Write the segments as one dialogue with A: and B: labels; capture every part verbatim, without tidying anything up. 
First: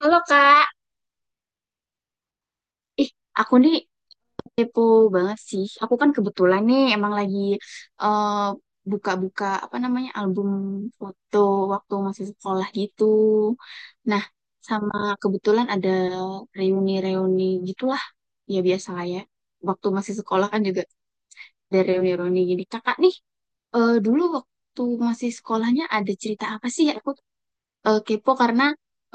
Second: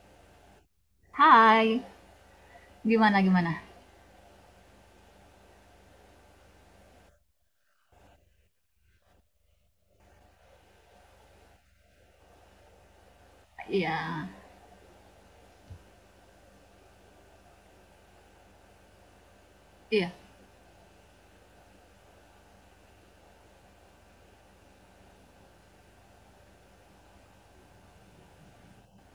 A: Halo Kak,
B: Hai,
A: ih
B: gimana gimana?
A: aku nih kepo banget sih. Aku kan kebetulan nih emang lagi eh, buka-buka apa namanya album foto waktu masih sekolah gitu. Nah,
B: Iya,
A: sama kebetulan ada reuni-reuni gitulah ya biasa lah ya. Waktu
B: iya.
A: masih sekolah kan juga ada reuni-reuni gini. Kakak nih eh, dulu waktu masih sekolahnya ada cerita apa sih? Ya aku eh, kepo karena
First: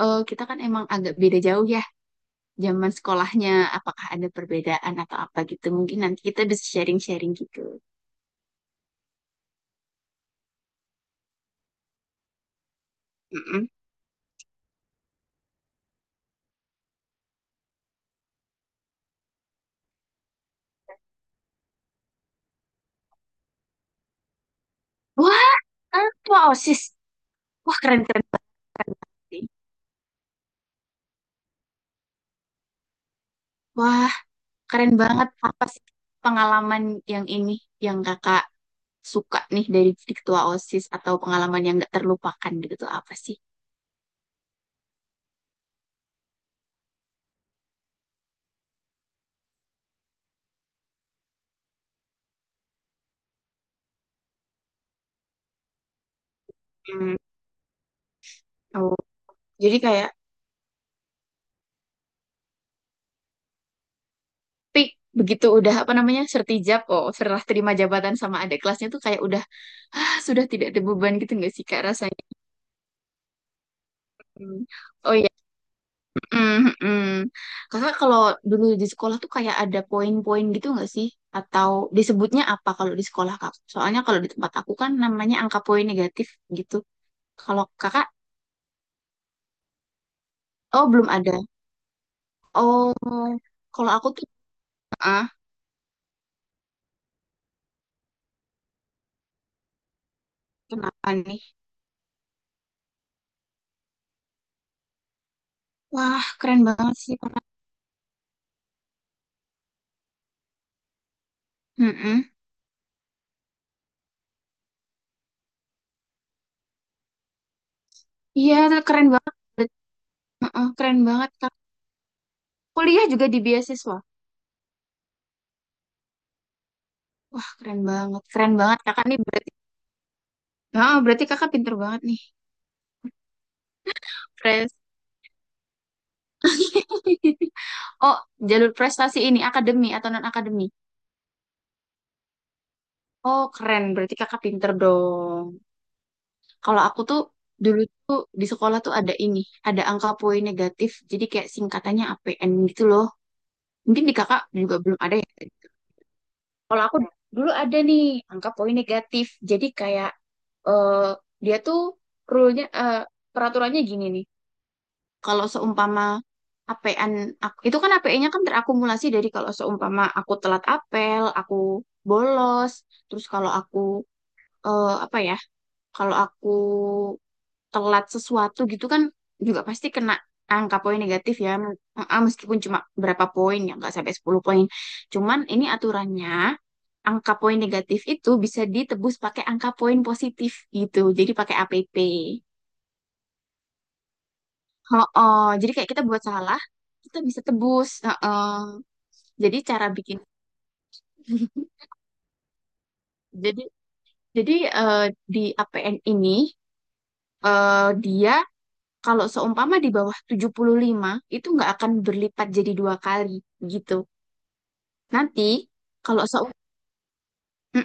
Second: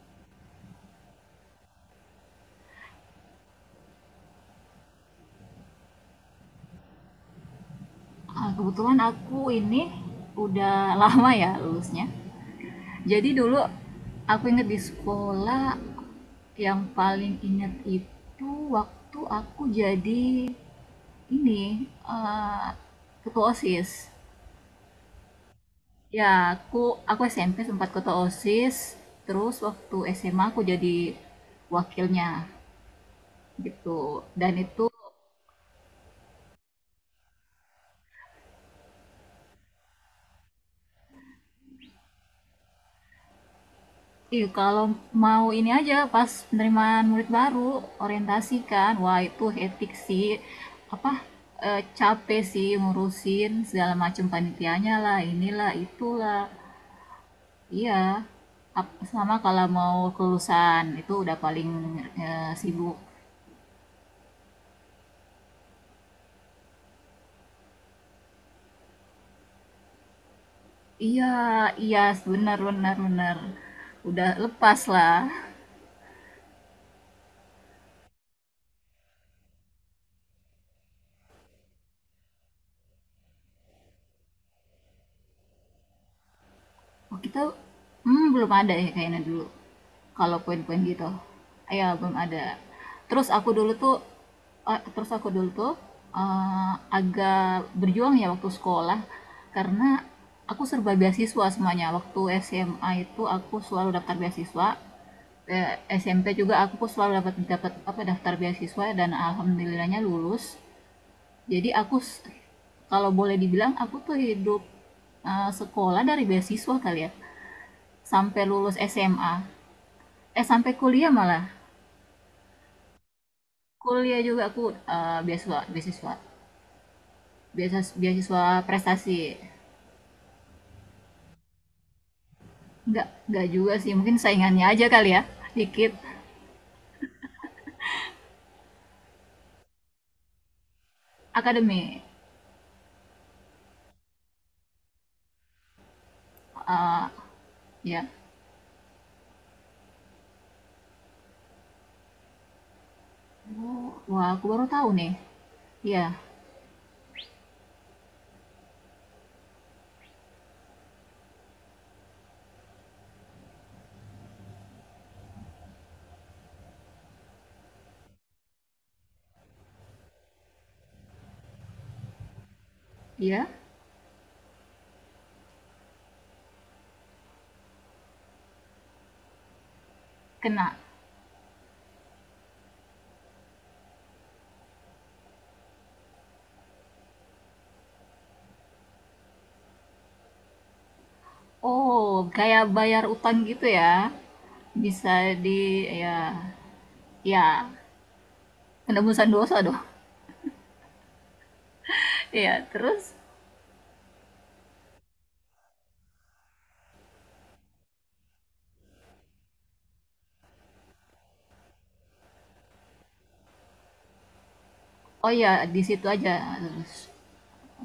A: eh, kita kan emang agak beda jauh ya. Zaman sekolahnya apakah ada perbedaan atau apa gitu, mungkin nanti kita bisa sharing-sharing gitu.
B: Ah, kebetulan aku ini udah lama ya lulusnya. Jadi dulu
A: Mm-mm.
B: aku inget di sekolah, yang paling inget itu waktu aku jadi ini eh, ketua OSIS.
A: Wah,
B: Ya,
A: apa
B: aku
A: OSIS?
B: aku S M P
A: Wah,
B: sempat
A: keren
B: ketua
A: keren
B: OSIS,
A: sih.
B: terus waktu S M A aku jadi wakilnya gitu.
A: Wah,
B: Dan itu,
A: keren banget, apa sih pengalaman yang ini yang kakak suka nih dari jadi ketua OSIS atau pengalaman yang nggak terlupakan gitu tuh apa sih?
B: iya, kalau mau ini aja pas penerimaan murid baru, orientasi kan. Wah, itu etik sih. Apa eh, capek sih ngurusin segala macam panitianya lah, inilah, itulah.
A: Hmm,
B: Iya.
A: oh
B: Ap- sama kalau
A: jadi
B: mau
A: kayak
B: kelulusan itu udah paling eh, sibuk.
A: tapi begitu udah apa namanya sertijab, oh setelah terima jabatan sama ada kelasnya tuh kayak udah, "Ah, sudah tidak ada beban
B: Iya,
A: gitu nggak sih kak
B: iya,
A: rasanya?"
B: benar benar benar. Udah
A: Hmm.
B: lepas
A: Oh
B: lah.
A: iya. Mm-mm. Kakak kalau dulu di sekolah tuh kayak ada poin-poin gitu nggak sih? Atau disebutnya apa kalau di sekolah kak? Soalnya kalau di tempat aku kan namanya angka poin negatif gitu.
B: Oh, kita,
A: Kalau kakak,
B: hmm, belum ada ya kayaknya dulu. Kalau poin-poin
A: oh
B: gitu.
A: belum ada.
B: Ya, belum ada.
A: Oh,
B: Terus aku dulu
A: kalau
B: tuh
A: aku tuh,
B: eh, Terus
A: ah,
B: aku dulu tuh eh, agak berjuang ya waktu sekolah karena aku serba
A: kenapa nih?
B: beasiswa semuanya. Waktu S M A itu aku selalu daftar beasiswa. Eh,
A: Wah,
B: S M P juga
A: keren
B: aku
A: banget sih
B: selalu dapat
A: kak.
B: dapat apa daftar beasiswa dan alhamdulillahnya lulus. Jadi aku,
A: Mm-mm.
B: kalau boleh dibilang aku tuh hidup, eh, sekolah dari beasiswa kali ya sampai
A: Iya,
B: lulus
A: keren
B: S M A,
A: banget.
B: eh
A: Mm,
B: sampai
A: keren
B: kuliah
A: banget
B: malah.
A: kak. Kuliah juga di beasiswa.
B: Kuliah juga aku eh, beasiswa, beasiswa
A: Wah, keren
B: beasiswa
A: banget.
B: beasiswa
A: Keren banget kakak
B: prestasi.
A: nih berarti. Ah, berarti kakak pinter banget nih.
B: nggak nggak juga sih, mungkin saingannya
A: Keren.
B: aja kali ya dikit.
A: Oh, jalur prestasi ini akademi atau non akademi?
B: Akademi.
A: Oh, keren. Berarti kakak pinter dong. Kalau aku
B: Eh,
A: tuh dulu
B: ya.
A: tuh di sekolah tuh ada ini, ada angka poin negatif. Jadi kayak singkatannya A P N gitu loh.
B: Oh,
A: Mungkin di
B: wah
A: kakak
B: aku baru
A: juga
B: tahu
A: belum
B: nih.
A: ada ya.
B: Iya,
A: Kalau aku dulu ada nih angka poin negatif. Jadi kayak eh, dia tuh rule-nya eh, peraturannya gini nih. Kalau seumpama A P N aku- itu kan A P E-nya kan terakumulasi dari, kalau seumpama aku telat apel, aku bolos, terus
B: iya,
A: kalau aku eh, apa ya, kalau aku telat sesuatu gitu kan juga pasti kena
B: kena.
A: angka poin negatif ya, men- eh, meskipun cuma berapa poin ya nggak sampai sepuluh poin. Cuman ini aturannya angka poin negatif itu bisa ditebus pakai angka poin positif gitu. Jadi pakai A P P.
B: Oh, kayak bayar utang gitu ya. Bisa
A: Oh, jadi
B: di,
A: kayak kita
B: ya,
A: buat salah, kita bisa
B: ya,
A: tebus. Heeh.
B: penebusan
A: Jadi
B: dosa dong.
A: cara bikin,
B: Iya, terus,
A: jadi jadi eh, di A P N ini eh, dia kalau seumpama di bawah tujuh puluh lima itu nggak akan berlipat jadi dua kali gitu.
B: oh
A: Nanti
B: iya, di situ
A: kalau se-
B: aja. Terus,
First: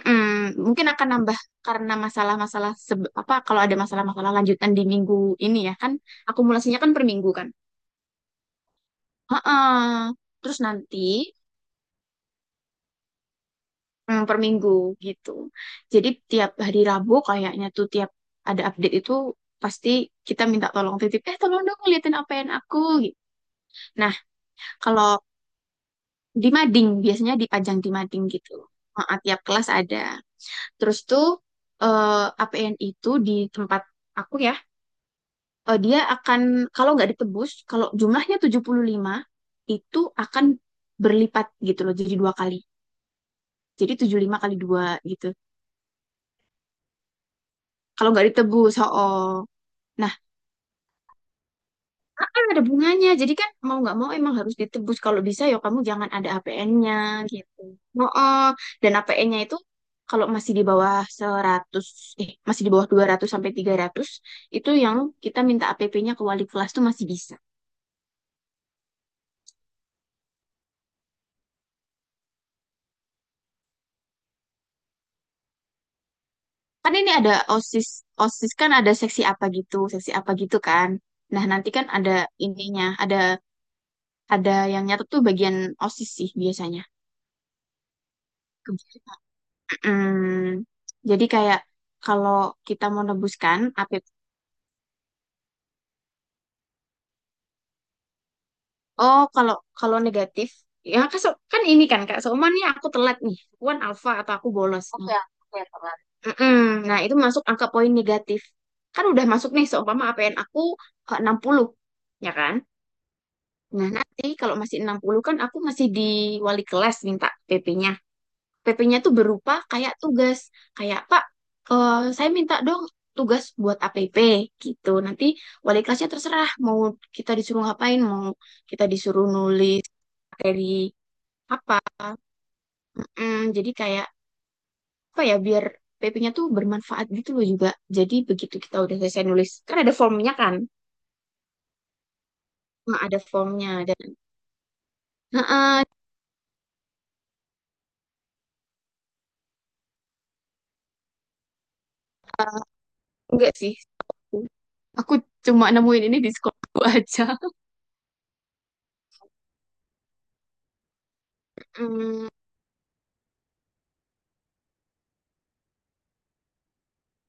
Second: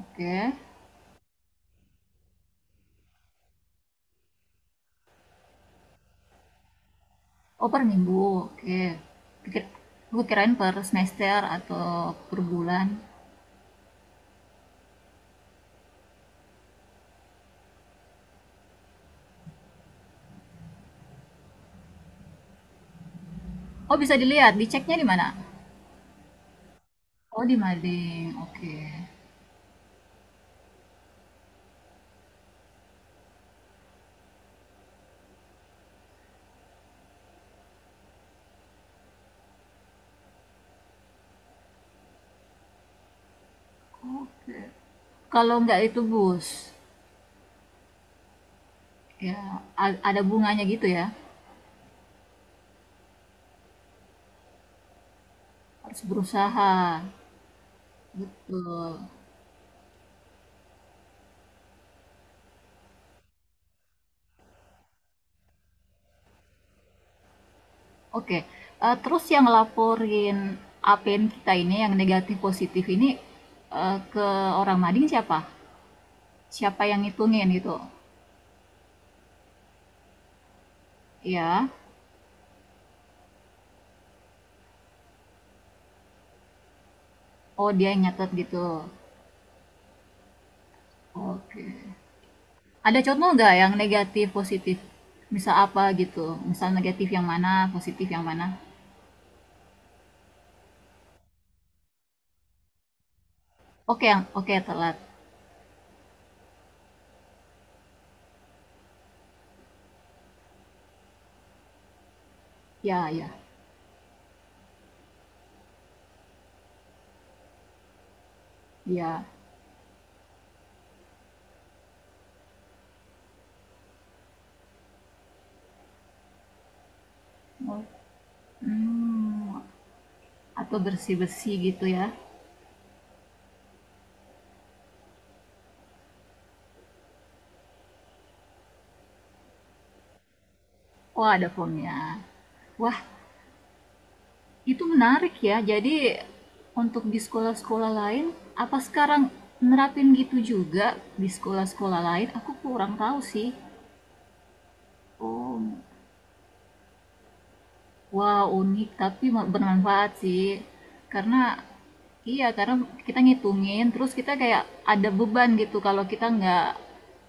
B: oke.
A: Mungkin akan nambah karena masalah-masalah sebe- apa, kalau ada masalah-masalah lanjutan di minggu ini ya kan, akumulasinya kan per minggu kan.
B: Oh, per minggu. Oke. Pikir,
A: Heeh.
B: gue kirain
A: Terus
B: per
A: nanti,
B: semester atau per bulan.
A: hmm, per minggu gitu. Jadi tiap hari Rabu kayaknya tuh tiap ada update itu pasti kita minta tolong titip, eh tolong dong ngeliatin apa yang aku gitu.
B: Oh,
A: Nah,
B: bisa dilihat. Diceknya di
A: kalau
B: mana?
A: di mading, biasanya
B: Oh, di
A: dipajang di mading
B: Mading.
A: gitu.
B: Oke.
A: Heeh, tiap kelas ada. Terus tuh eh, A P N itu di tempat aku ya, eh, dia akan kalau nggak ditebus, kalau jumlahnya tujuh puluh lima itu akan berlipat gitu loh jadi dua kali. Jadi tujuh puluh lima kali
B: Oke.
A: dua gitu.
B: Kalau nggak itu bus.
A: Kalau nggak ditebus, oh. Oh.
B: Ya, a- ada bunganya gitu ya.
A: Ah, ada bunganya, jadi kan mau nggak mau emang harus ditebus. Kalau bisa ya kamu
B: Harus
A: jangan ada
B: berusaha.
A: A P N-nya gitu. Oh, dan
B: Betul.
A: A P N-nya itu kalau masih di bawah seratus, eh masih di bawah dua ratus sampai tiga ratus itu yang kita minta A P P-nya ke wali kelas tuh masih bisa.
B: Oke. Eh, terus yang laporin A P N kita ini yang negatif positif ini, eh, ke orang Mading siapa? Siapa
A: Kan
B: yang
A: ini ada
B: ngitungin gitu?
A: OSIS, OSIS kan ada seksi apa gitu, seksi apa gitu kan. Nah,
B: Ya.
A: nanti kan ada ininya, ada ada yang nyatet tuh bagian OSIS sih biasanya.
B: Oh, dia yang nyatet gitu.
A: Kebiasaan. Mm, jadi kayak
B: Oke.
A: kalau kita
B: Ada
A: mau
B: contoh nggak
A: nebuskan.
B: yang negatif, positif? Misal apa gitu? Misal negatif yang mana, positif yang mana?
A: Oh, kalau kalau negatif, ya kan, so- kan ini kan Kak, seumpamanya aku telat nih, aku kan
B: Oke,
A: alfa
B: yang
A: atau aku
B: oke
A: bolos
B: telat.
A: nih. Oke. Mm-mm. Nah, itu masuk angka poin negatif. Kan udah masuk nih, seumpama A P N aku eh, enam puluh ya kan?
B: Ya, ya,
A: Nah, nanti kalau masih enam puluh kan aku masih di wali kelas minta PP-nya. PP-nya tuh
B: ya.
A: berupa kayak tugas, kayak Pak, eh, saya minta dong tugas buat A P P gitu. Nanti wali kelasnya terserah mau kita disuruh
B: Oh,
A: ngapain, mau kita disuruh
B: hmm,
A: nulis materi
B: atau bersih-bersih
A: apa,
B: gitu ya.
A: mm, jadi kayak apa ya biar PP-nya tuh bermanfaat gitu loh juga. Jadi begitu kita udah selesai nulis kan ada formnya kan,
B: Wah, ada formnya. Wah,
A: nah, ada formnya dan
B: itu menarik ya.
A: heeh,
B: Jadi untuk di sekolah-sekolah lain, apa sekarang nerapin gitu juga di sekolah-sekolah lain? Aku kurang tahu sih.
A: enggak sih, aku cuma nemuin ini di sekolahku aja.
B: Wah, unik tapi me bermanfaat sih. Karena
A: Mm,
B: iya, karena kita ngitungin, terus kita kayak ada beban gitu kalau kita nggak,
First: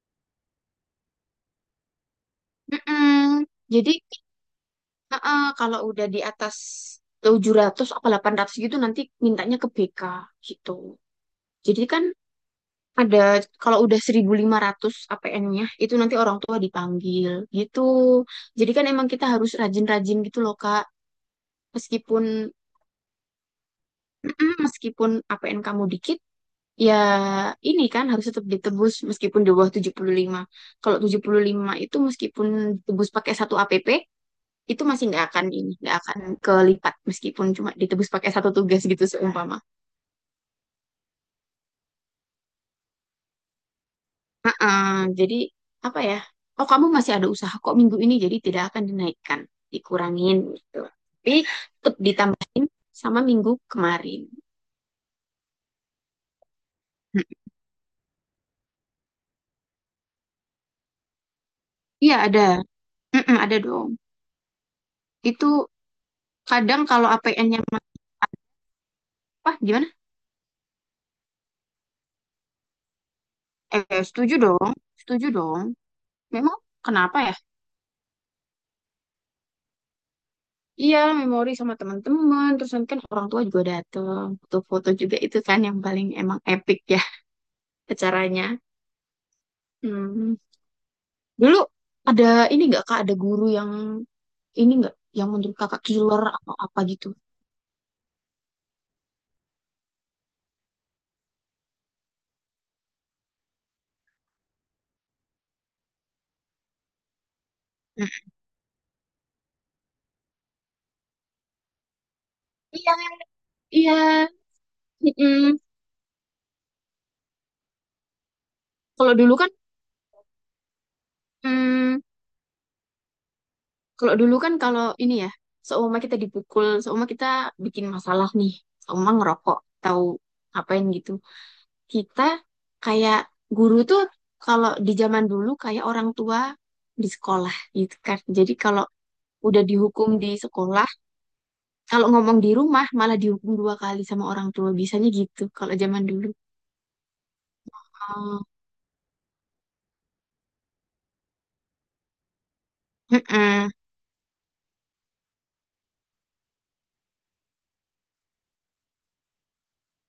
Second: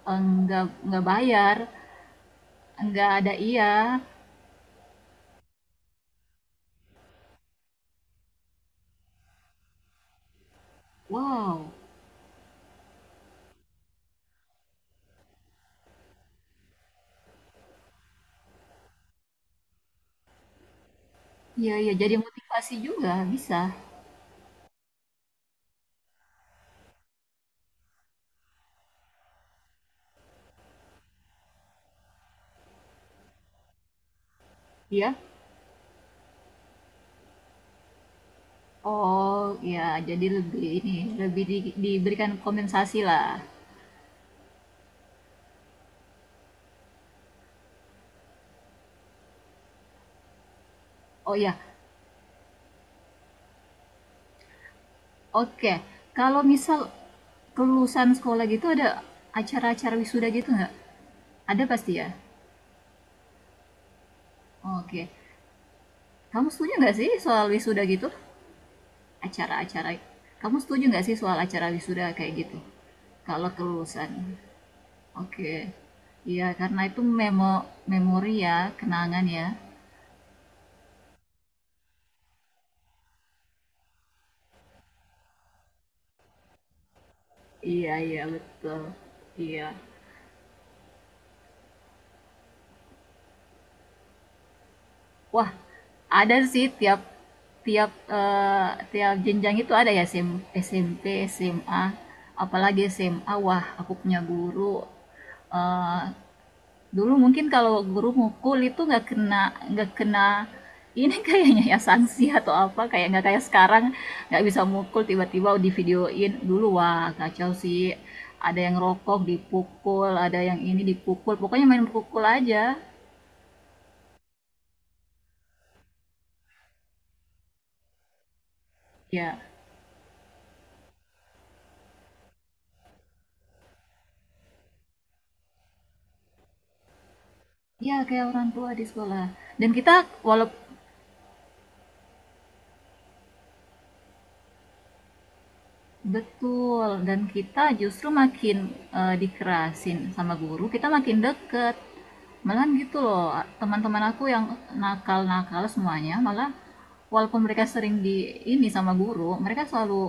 B: eee, nggak nggak bayar, nggak ada
A: mm-mm.
B: iya.
A: Jadi heeh, kalau udah di atas tujuh ratus atau delapan ratus gitu nanti mintanya ke B K gitu.
B: Wow,
A: Jadi kan ada kalau udah seribu lima ratus A P N-nya itu nanti orang tua dipanggil gitu. Jadi kan emang kita harus rajin-rajin gitu loh Kak.
B: iya iya, jadi
A: Meskipun
B: motivasi juga, bisa,
A: meskipun A P N kamu dikit ya, ini kan harus tetap ditebus meskipun di bawah tujuh puluh lima. Kalau tujuh puluh lima itu meskipun ditebus pakai satu A P P itu masih
B: iya?
A: nggak akan ini, nggak akan kelipat meskipun cuma ditebus pakai satu tugas gitu
B: Oh,
A: seumpama.
B: iya, jadi lebih ini, lebih di diberikan kompensasi lah.
A: Eh, jadi apa ya? Oh, kamu masih ada usaha kok minggu ini, jadi tidak akan dinaikkan, dikurangin gitu. Tapi
B: Oh iya,
A: tetap ditambahin sama minggu kemarin.
B: oke, kalau misal
A: Mm.
B: kelulusan sekolah gitu ada acara-acara wisuda gitu nggak? Ada pasti ya?
A: Iya ada, mm-mm, ada dong.
B: Oke.
A: Itu
B: Kamu setuju
A: kadang
B: nggak
A: kalau
B: sih soal
A: A P N-nya
B: wisuda gitu?
A: apa gimana?
B: Acara-acara. Kamu setuju nggak sih soal acara wisuda kayak gitu? Kalau
A: Eh,
B: kelulusan.
A: setuju dong, setuju
B: Oke.
A: dong.
B: Iya,
A: Memang
B: karena itu
A: kenapa ya?
B: memo memori ya, kenangan ya.
A: Iya, memori sama teman-teman. Terus nanti kan orang tua juga datang, foto-foto juga, itu kan yang paling emang epic ya
B: Iya, iya,
A: acaranya.
B: betul. Iya.
A: Hmm. Dulu ada ini nggak kak, ada guru yang ini nggak yang
B: Wah,
A: menurut kakak killer
B: ada
A: atau
B: sih
A: apa
B: tiap
A: gitu?
B: tiap eh, tiap jenjang itu ada ya SM, SMP, SMA, apalagi SMA. Wah, aku punya guru, eh, dulu mungkin kalau guru
A: Mm.
B: mukul itu nggak kena, nggak kena ini kayaknya ya sanksi atau apa,
A: Iya,
B: kayak nggak kayak sekarang,
A: iya.
B: nggak bisa mukul tiba-tiba
A: Mm-mm.
B: divideoin. Dulu wah kacau sih, ada yang
A: Kalau
B: rokok
A: dulu kan,
B: dipukul, ada yang ini dipukul, pokoknya main
A: mm,
B: pukul aja.
A: kalau dulu kan kalau ini ya, seumpama kita dipukul, seumpama kita bikin masalah nih, seumpama
B: Ya,
A: ngerokok, tahu ngapain gitu. Kita kayak guru tuh kalau di zaman dulu kayak orang tua di sekolah gitu
B: ya
A: kan.
B: kayak orang
A: Jadi
B: tua di
A: kalau
B: sekolah.
A: udah
B: Dan kita
A: dihukum di
B: walaupun
A: sekolah, kalau ngomong di rumah malah dihukum dua kali sama orang tua. Biasanya gitu kalau zaman dulu.
B: betul, dan kita justru
A: Oh,
B: makin eh, dikerasin sama guru, kita makin deket. Malah gitu loh,
A: mm-mm.
B: teman-teman aku yang nakal-nakal semuanya, malah walaupun mereka sering di ini sama guru, mereka selalu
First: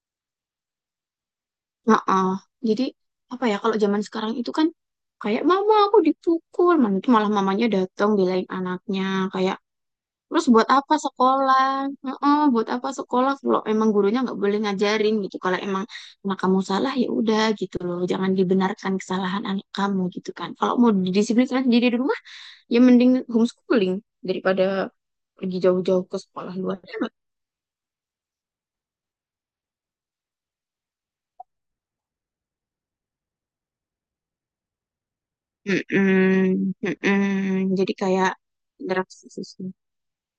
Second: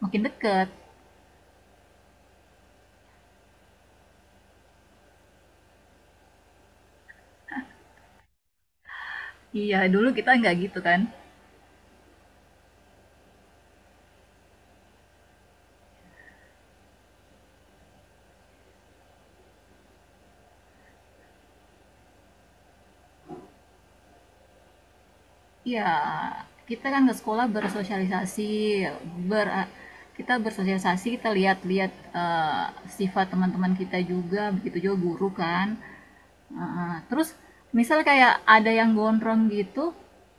B: makin deket.
A: Heeh. Jadi apa ya, kalau zaman sekarang itu kan kayak mama aku dipukul, mana itu malah mamanya datang belain anaknya kayak
B: Iya, dulu kita
A: terus
B: nggak
A: buat
B: gitu
A: apa
B: kan.
A: sekolah? Heeh, buat apa sekolah kalau emang gurunya nggak boleh ngajarin gitu. Kalau emang anak kamu salah ya udah gitu loh, jangan dibenarkan kesalahan anak kamu gitu kan. Kalau mau didisiplinkan sendiri di rumah ya mending homeschooling daripada pergi
B: Iya,
A: jauh-jauh ke sekolah luar.
B: kita kan ke sekolah bersosialisasi, ber kita bersosialisasi, kita lihat-lihat eh, sifat teman-teman kita juga, begitu juga guru kan.
A: Mm-mm,
B: Heeh. Terus
A: mm-mm. Jadi
B: misal
A: kayak
B: kayak ada yang
A: interaksi
B: gondrong
A: sosial.
B: gitu,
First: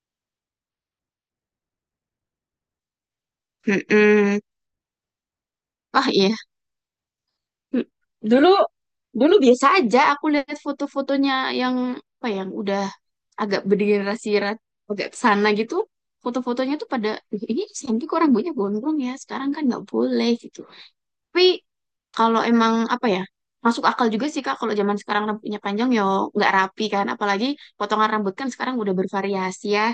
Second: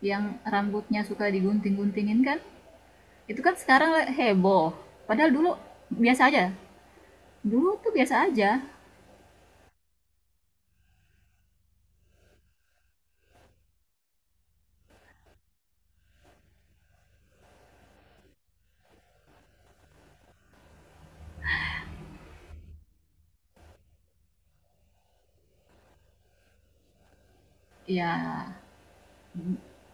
B: yang rambutnya suka digunting-guntingin kan, itu kan sekarang heboh. Padahal dulu
A: Oh
B: biasa
A: iya.
B: aja. Dulu
A: Hmm.
B: tuh biasa
A: lu
B: aja.
A: lu biasa aja. Aku lihat foto-fotonya yang apa ya, yang udah agak bergenerasi ra- agak sana gitu. Foto-fotonya tuh pada, "Ih, ini Santi kok rambutnya gondrong ya. Sekarang kan nggak boleh gitu." Tapi kalau emang apa ya, masuk akal juga sih Kak kalau zaman sekarang rambutnya panjang ya nggak rapi kan. Apalagi potongan rambut
B: Ya,
A: kan sekarang udah bervariasi ya.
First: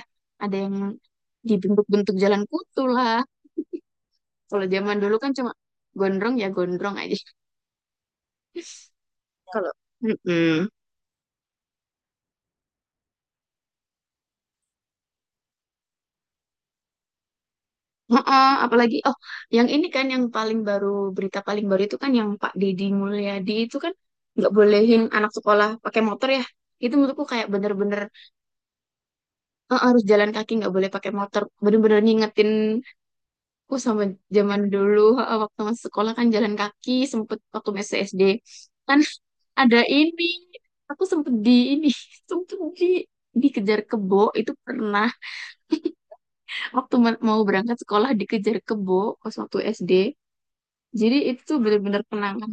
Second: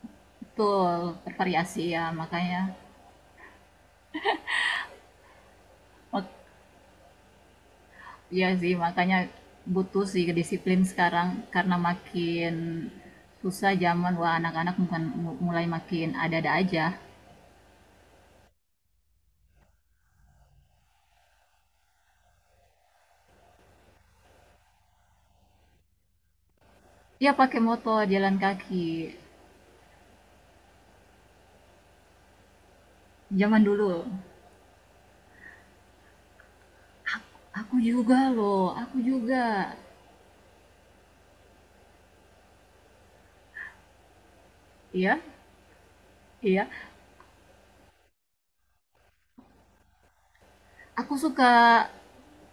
A: Ada yang
B: betul. Bervariasi ya,
A: dibentuk-bentuk jalan
B: makanya.
A: kutu lah. Kalau zaman dulu kan cuma
B: Mak-
A: gondrong ya gondrong aja.
B: Iya sih, makanya
A: Kalau
B: butuh sih
A: mm-mm.
B: disiplin sekarang. Karena makin susah zaman, wah anak-anak bukan mulai makin ada-ada aja.
A: Heeh, apalagi oh yang ini kan yang paling baru, berita paling baru itu kan yang Pak Deddy Mulyadi itu kan nggak bolehin anak sekolah pakai motor ya. Itu menurutku
B: Ya
A: kayak
B: pakai motor,
A: bener-bener
B: jalan kaki.
A: eh, harus jalan kaki, nggak boleh pakai motor. Bener-bener ngingetin
B: Zaman
A: aku sama
B: dulu.
A: zaman dulu heeh, waktu masih sekolah kan jalan kaki sempet waktu
B: Aku
A: masih S D
B: juga loh, aku
A: kan
B: juga.
A: ada ini aku sempet di ini sempet di dikejar kebo itu pernah
B: Iya, iya.
A: waktu ma- mau berangkat sekolah dikejar kebo pas waktu S D.
B: Aku
A: Jadi itu tuh
B: suka
A: bener-bener kenangan.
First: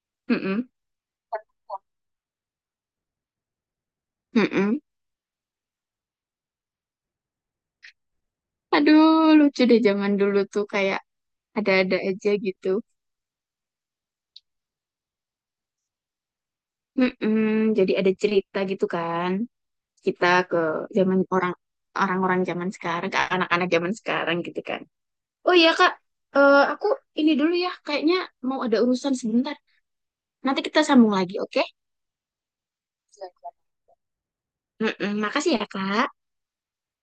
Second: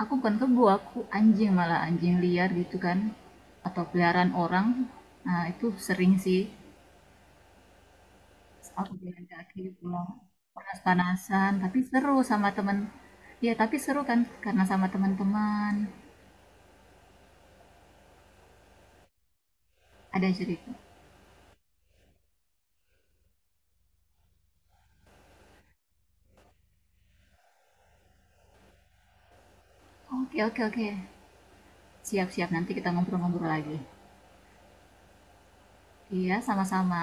B: aku bukan kebo,
A: Mm-mm,
B: aku anjing malah, anjing liar gitu kan, atau peliharaan orang.
A: mm-mm.
B: Nah itu sering sih, aku jalan
A: Aduh,
B: kaki
A: lucu deh
B: pulang
A: zaman dulu tuh kayak
B: panas-panasan tapi
A: ada-ada
B: seru
A: aja
B: sama
A: gitu.
B: temen, ya tapi seru kan karena sama teman-teman.
A: Mm-mm, jadi ada cerita gitu kan.
B: Ada
A: Kita ke
B: cerita.
A: zaman orang orang-orang zaman sekarang, ke anak-anak zaman sekarang gitu kan. Oh iya Kak, eh, aku ini dulu ya, kayaknya mau ada urusan sebentar.
B: Oke
A: Nanti
B: oke
A: kita
B: oke,
A: sambung lagi, oke?
B: siap-siap nanti kita ngobrol-ngobrol
A: Silakan.
B: lagi.
A: Mm-mm, makasih ya Kak.
B: Iya sama-sama.